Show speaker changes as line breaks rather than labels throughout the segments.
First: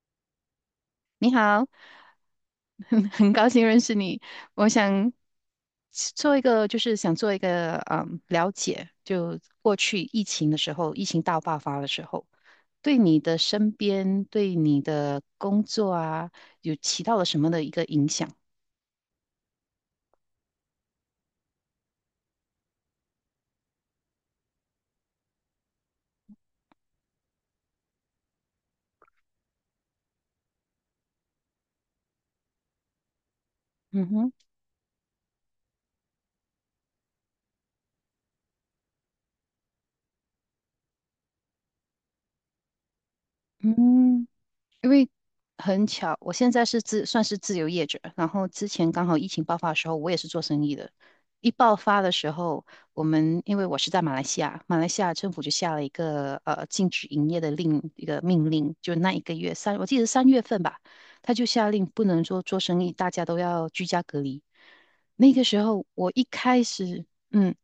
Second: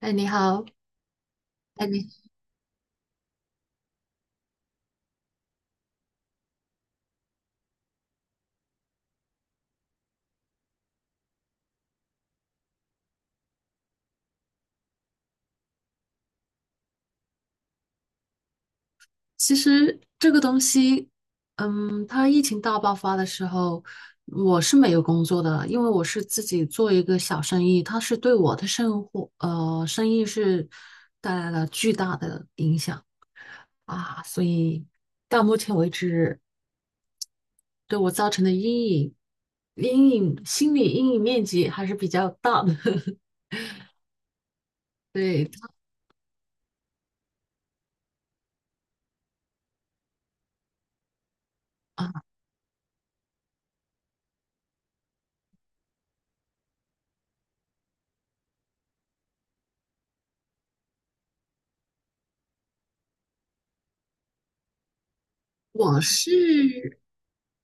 哎，你好。
你好，
哎，你
很高兴认识你。我想做一个，就是想做一个了解，就过去疫情的时候，疫情大爆发的时候，对你的身边，对你的工作啊，有起到了什么的一个影响？
其实这个东西，它疫情大爆发的时候，我是没有工作的，因为我是自己做一个小生意。它是对我的生活，生意是带来了巨大的影响
嗯
啊，
哼。
所以到目前为止，对我造成的阴影，心理阴影面积还是比较大的。
嗯。因为
对。
很巧，我现在是算是自由业者，然后之前刚好疫情爆发的时候，我也是做生意的。一爆发的
啊，
时候，我们因为我是在马来西亚，马来西亚政府就下了一个禁止营业的另一个命令，就那一个月我记得是三月份吧，他就下令不能说做生意，大家都要居家隔离。那个时候
我
我一开
是。
始，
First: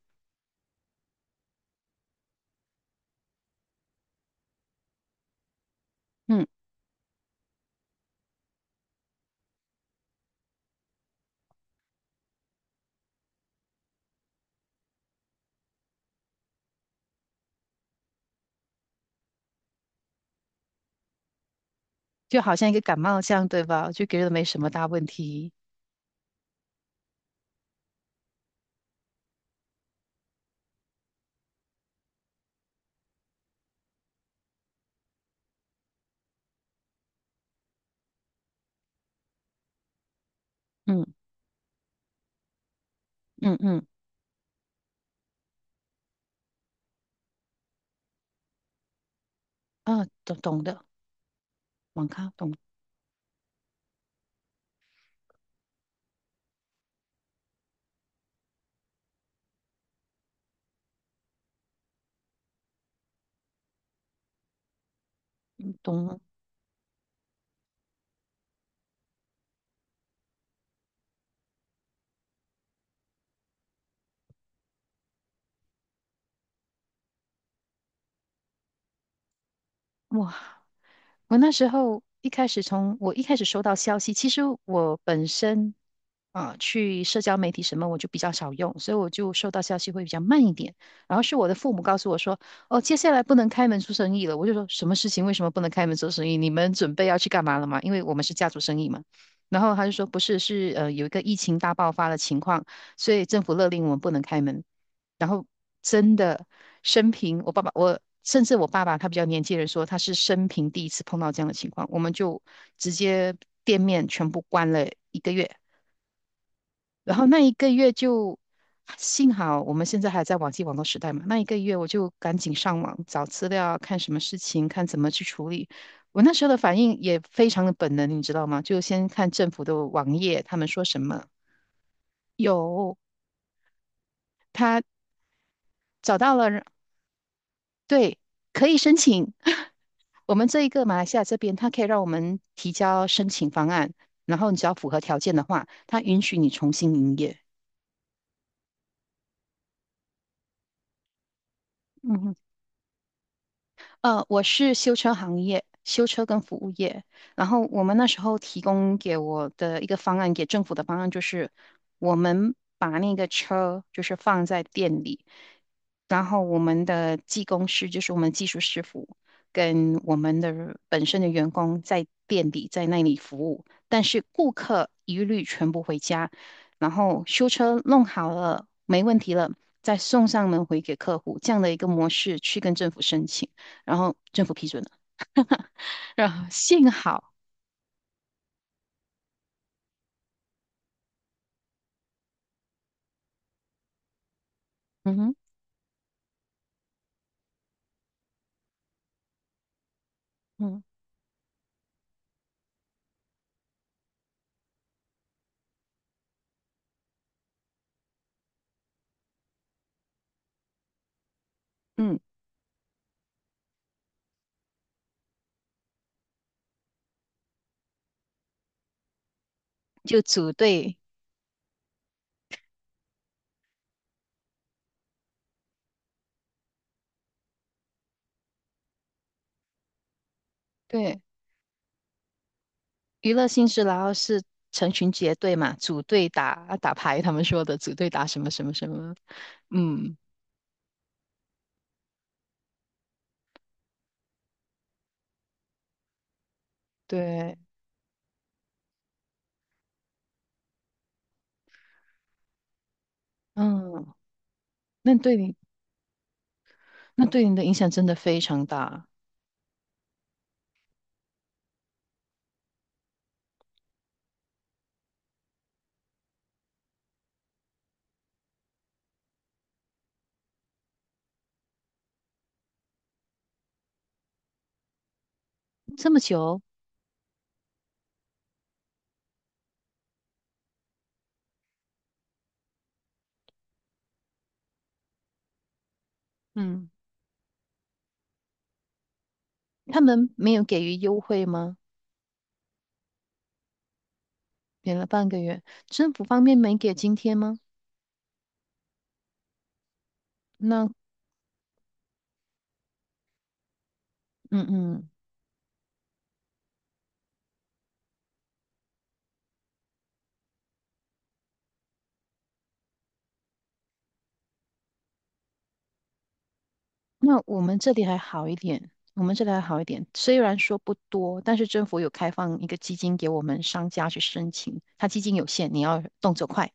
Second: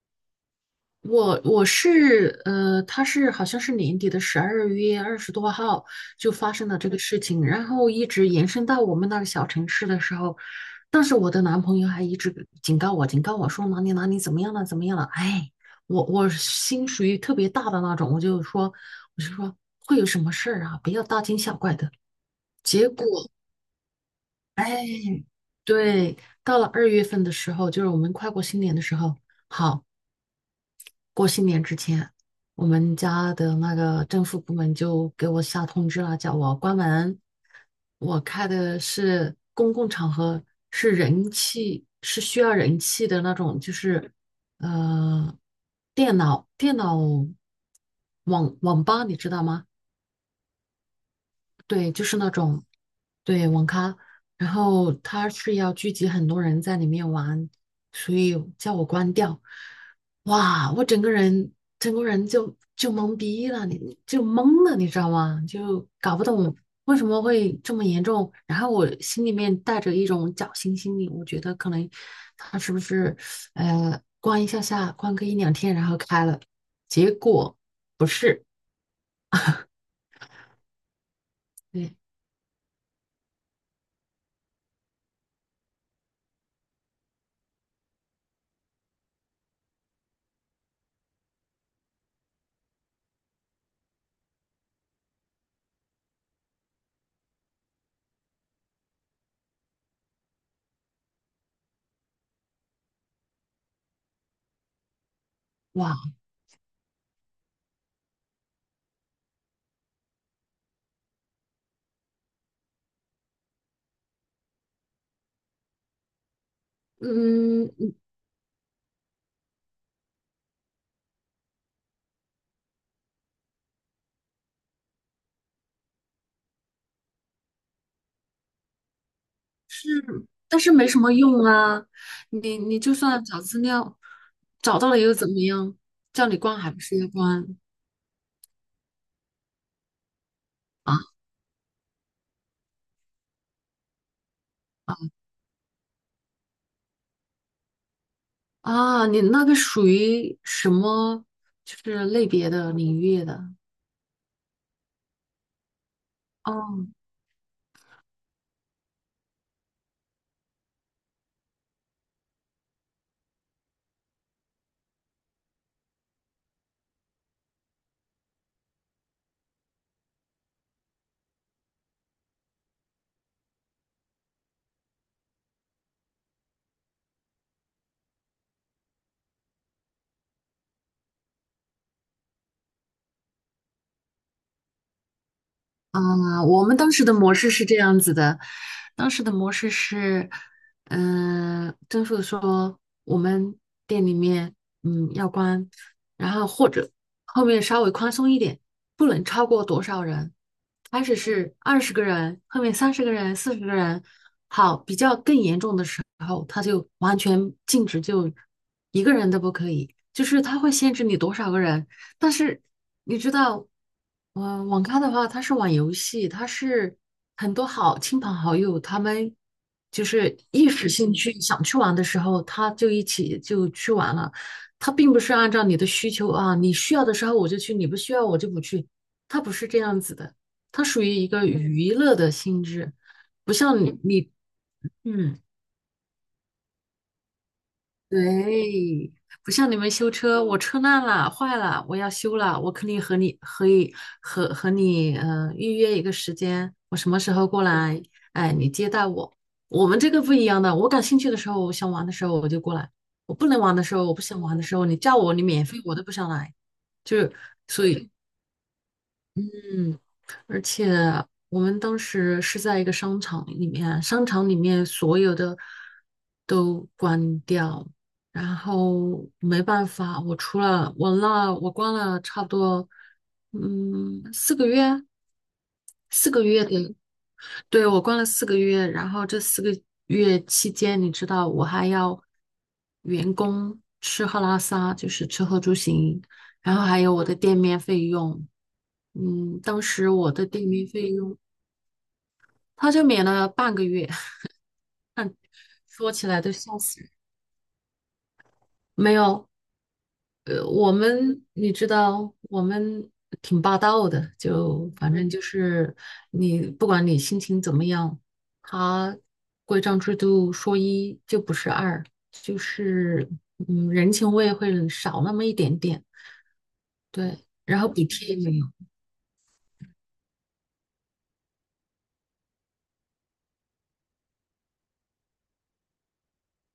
我是他是好像是年底的12月20多号就
嗯，
发生了这个事情，然后一直延伸到我们那个小城市的时候，当时我的男朋友还一直警告我，说哪里哪里怎么样了，怎么样了，哎，我心属于特别大的那种。我就说会有什么事儿啊，不要大惊小怪的。
就好像一个
结
感
果
冒这样，对吧？就觉得没什么大问题。
对，到了2月份的时候，就是我们快过新年的时候。好。过新年之前，我们家的那个政府部门就给我下通知了，叫我关门。我开的是公共场合，是
嗯
人气，是需要人气的那
嗯
种，就
嗯。
是呃，电脑电脑网网吧，你知道吗？
啊，懂懂的。
对，就
网
是那
咖懂。
种。对，网咖，然后他是要聚集很多人在里面玩，所以叫我关掉。哇，我整个人就懵逼了，你就懵了，你知道吗？就搞
懂。
不懂为什么会这么严重。然后我心里面带着一种侥幸心理，我觉得可能他是不是关一下下，关个一两天，然后开了。结果不是。
哇！我那时
对，
候一开始从我一开始收到消息，其实我本身啊、去社交媒体什么我就比较少用，所以我就收到消息会比较慢一点。然后是我的父母告诉我说，哦，接下来不能开门做生意了。我就说什么事情？为什么不能开门做生意？你们准备要去干嘛了吗？因为我们是家族生意嘛。然后他就说不是，是有一个疫情大爆发的情况，所以政府勒令我们不能开门。然后
哇。
真的生平，我爸爸他比较年纪的人说，他是生平第一次碰到这样的情况，我们就直接店面全部关了一个月，然后那一个
嗯，
月就幸好我们现在还在网际网络时代嘛，那一个月我就赶紧上网找资料，看什么事情，看怎么去处理。我那时候的反应也非常的本能，你知道吗？就先看政府的网页，他
但
们
是
说
没什
什
么
么。
用啊。你就
有，
算找资料，找
他
到了又怎么样？
找
叫
到
你关
了，
还不是要关
对，可以申请。我们这一个
啊
马来西亚这边，它可以让我们提交申请方案，然后你只要符合条件的话，它允许你重新营业。
啊！你那个属于什么就是
嗯
类
哼。
别的领域的？
我是修车行业，修车跟服务
哦。
业。然后我们那时候提供给我的一个方案，给政府的方案就是，我们把那个车就是放在店里，然后我们的技工师就是我们技术师傅跟我们的本身的员工在店里在那里服务，但是顾客一律全部回家，然后修车弄好了，没问题了，再送上门回给客户，这样的一个模式去跟政府申请。然后政府批准了，然后
嗯，我们
幸
当时的
好。
模式是这样子的，当时的模式是，政府说我们店里面
嗯
要
哼。
关，然后或者后面稍微宽松一点，不能超过多少人，
嗯。
开始是20个人，后面30个人、40个人。好，比较更严重的时候，他就完全禁止，就一个人都不可以，就是他会限制你多少个人。
嗯。
但是你知道，网咖的话，它是玩游戏，它是很多好亲朋好友，他们就
就
是
组
一时
队。
兴趣想去玩的时候，他就一起就去玩了。他并不是按照你的需求啊，你需要的时候我就去，你不需要我就不去，他不是这样子的，他属于
对，
一个娱乐的性质。
娱乐
不
性质，
像你
然后
你
是成群结
嗯。
队嘛，组队打打牌，他们说的组队打什么什么什
对，
么。
不像你们修
嗯。
车，我车烂了、坏了，我要修了，我肯定和你可以和你预约一个时间，我什么时候
对。
过来，哎，你接待我。我们这个不一样的，我感兴趣的时候，我想玩的时候我就过来，我不能玩的时候，
嗯。
我不想玩的时候，你
那
叫我，
对
你
你，
免费我都不想来，就
那
是。
对你的影
所
响真
以
的非常大。
嗯，而且我们当时是在一个商场里面，商场里面所有的都关掉，然后没办法，我除了我那我关了差不多，四个月，
这么
四个
久。
月的。对，我关了四个月，然后这四个月期间，你知道我还要员工吃喝拉撒，就是吃喝住行，然后
嗯。
还有我的店面费用。当
他
时
们
我的
没有
店
给
面
予
费
优
用
惠吗？
他就免了半个月。
给了半个月，
说
政府
起来
方
都
面没
笑
给
死人。
津贴吗？
没有。
那，
我们你知道，我们挺霸道的，
嗯
就
嗯。
反正就是你不管你心情怎么样，他规章制度说一就不是二，就是人情味会少那么一点点。对，
那我们
然后
这
补
里还
贴也
好一
没有。
点，我们这里还好一点，虽然说不多，但是政府有开放一个基金给我们商家去申请，它基金有限，你要动作快，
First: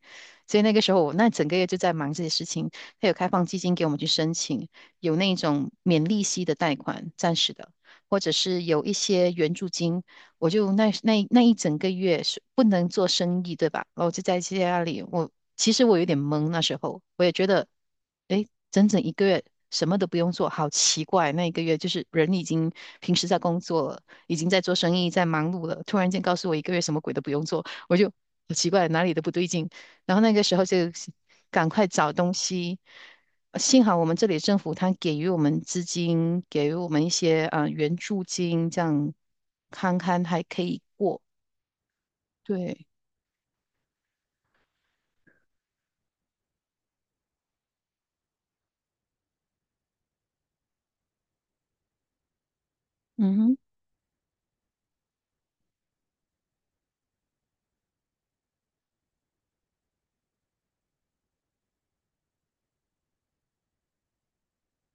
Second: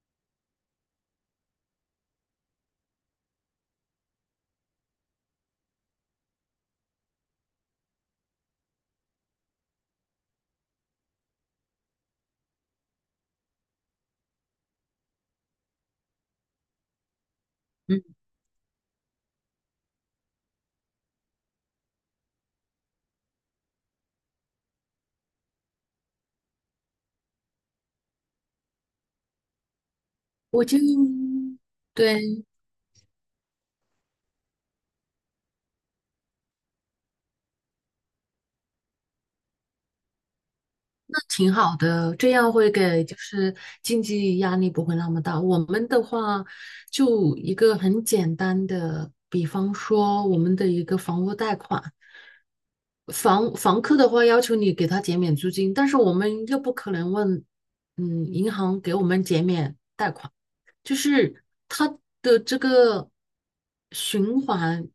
所以那个时候我那整个月就在忙这些事情，它有开放基金给我们去申请，有那种免利息的贷款，暂时的，或者是有一些援助金，我就那一整个月是不能做生意，对吧？然后我就在家里，我其实我有点懵，那时候我也觉得，
嗯，
诶，整整一个月什么都不用做，好奇怪。那一个月就是人已经平时在工作了，已经在做生意，在忙碌了，突然间告诉我一个月什么鬼都不用做，我就好奇怪，哪里都不对劲。然后那个时候
我
就
就。
赶快找东
对，
西。幸好我们这里政府它给予我们资金，给予我们一些啊、援助金，这样看看还可以过。
挺好的，这样会
对。
给就是经济压力不会那么大。我们的话，就一个很简单的，比方说我们的一个房屋贷款，
嗯
房
哼。
房客的话要求你给他减免租金，但是我们又不可能问，银行给我们减免，就是它的这个循环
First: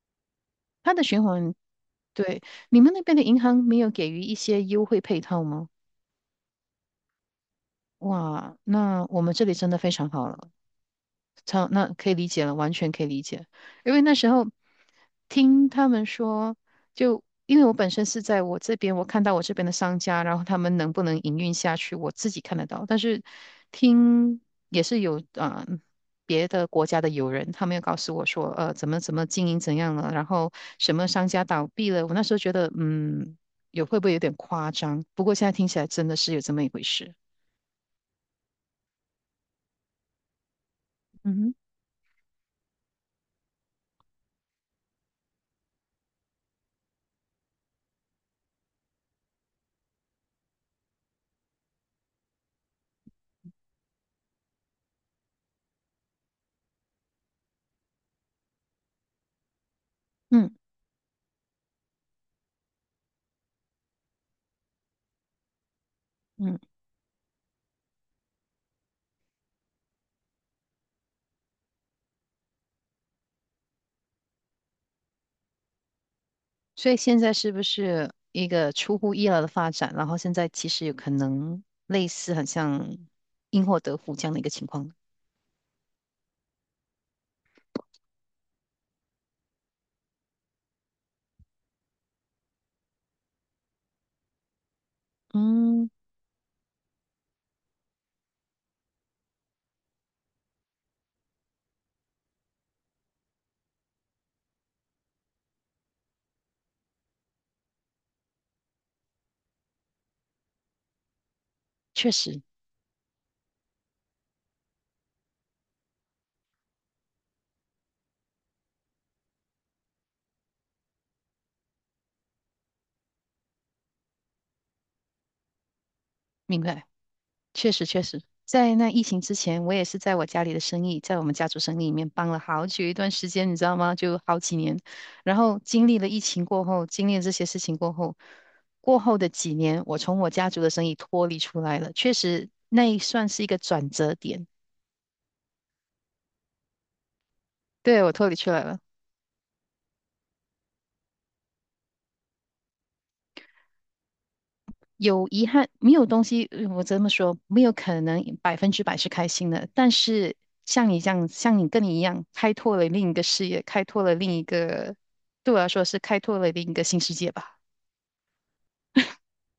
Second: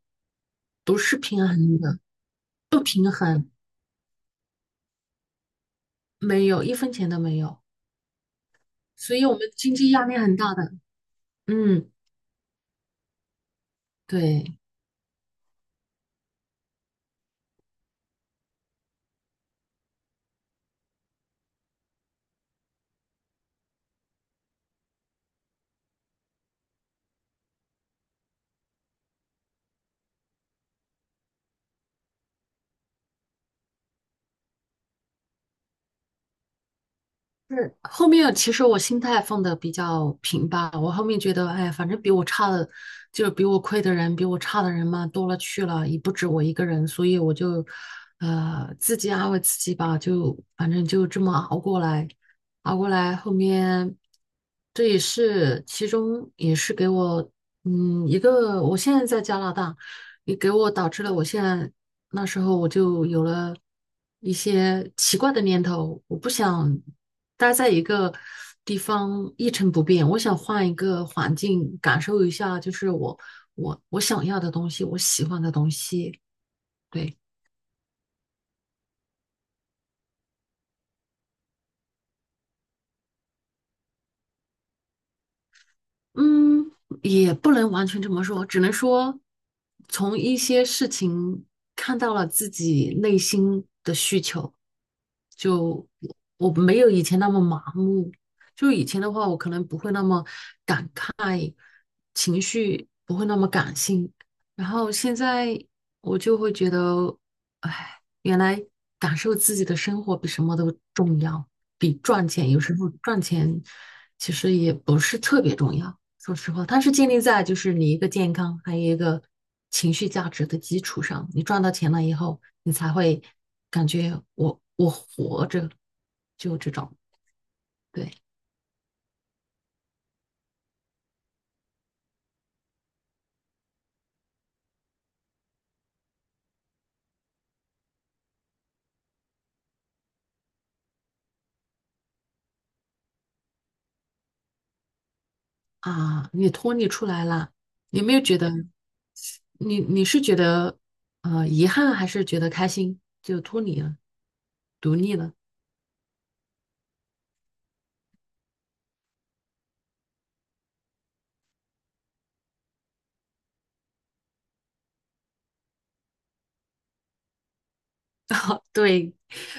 它
不
的
是
循
平
环。
衡的，
对。你
不
们那
平
边的银
衡。
行没有给予一些优惠配套吗？
没有一分钱都没有，
哇，那
所
我
以
们
我们
这里真
经
的非
济压
常
力
好
很
了。
大的。
超，
嗯。
那可以理解了，完全可以理解。因为那时候
对，
听他们说，就因为我本身是在我这边，我看到我这边的商家，然后他们能不能营运下去，我自己看得到。但是听也是有啊、别的国家的友人，他们又告诉我说，呃，怎么经营怎样了，然后什么商家倒闭了。我那时候觉得，嗯，会不会有点夸张？不过现在听起来真的是有这么一回事。
是后面其实我心态放的比较平吧，我后面觉
嗯
得，
哼。
哎，反正比我差的，就是比我亏的人，比我差的人嘛，多了去了，也不止我一个人，所以我就，自己安慰自己吧，就反正就这么熬过来，熬过来，后面这也是其中也是给我，一个我现在在加拿大，也
嗯
给我导致了我现在那时候我就有了一些奇怪的念头。我不
嗯。
想，待在一个地方一成不变，我想换一个环境，感受一下，就是我想要的东西，我喜欢的东西。
所以
对。
现在是不是一个出乎意料的发展？然后现在其实有可能类似，很像因祸得福这样的一个情况。
嗯，也不能完全这么说，只能说从一些事情看到了自己内心的需求，就
嗯。
我没有以前那么麻木。就以前的话，我可能不会那么情绪不会那么感性。然后现在我就会觉得，哎，原来感受自己的生活比什么都重要，比
确
赚
实。
钱有时候赚钱其实也不是特别重要。说实话，它是建立在就是你一个健康，还有一个情绪价值的基础上。你赚到钱了以后，你才会感觉我活着，就
明
这
白。
种。
确实确
对
实，在那疫情之前，我也是在我家里的生意，在我们家族生意里面帮了好久一段时间，你知道吗？就好几年。然后经历了疫情过后，经历了这些事情过后，过后的几年，我从我家族的生意脱离出来了，确实那算是一个转折点。
啊，你脱离出来了，
对，
有
我
没有
脱离
觉
出
得？
来了。
你是觉得遗憾，还是觉得开心？就脱离了，独立
有
了。
遗憾，没有东西，我这么说，没有可能百分之百是开心的。但是像你这样，像你跟你一样，开拓了另一个视野，开拓了另一个，对我来说是开拓了另一个新世界吧。
对，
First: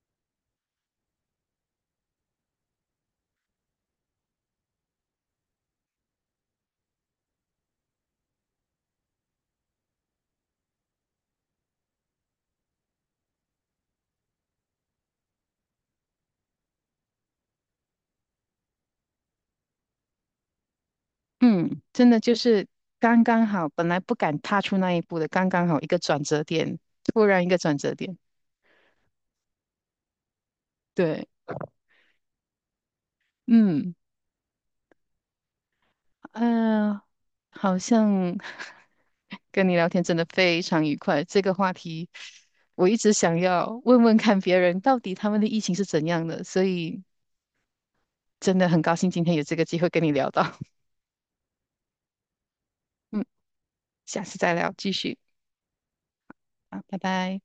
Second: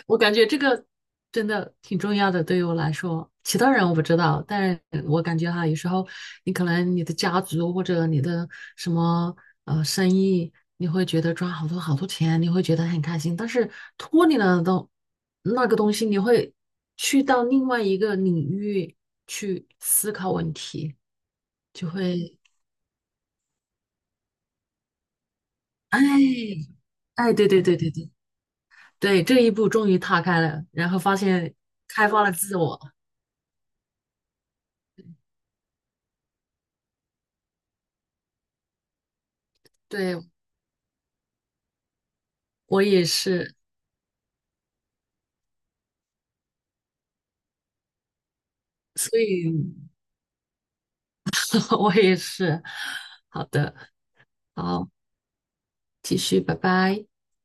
我感觉这个真的挺重要的，对于我来说。其他人我不知道，但是我感觉哈，有时候你可能你的家族或者你的什么生意，你会觉得赚好多好多钱，你会觉得很开心。但是脱离了那个东西，你会去到另外一个领域去思考问题，
嗯，
就
真的就
会
是刚刚好，本来不敢踏出那一步的，刚刚好一个转折
哎。
点，突
哎，
然一
对
个
对对
转
对
折
对
点。
对，这一步终于踏开了，然后发
对。
现开发了自我。
嗯。嗯、好像 跟你聊天真
对，
的非常愉快。这个话题
我
我一
也
直想
是，
要问问看别人到底他们的疫情是怎样的，所以真的很高兴
所
今天有
以
这个机会跟你聊到。
我也是。
嗯。
好的。
下次再聊，
好，
继续。
继续，拜
好，拜
拜。
拜。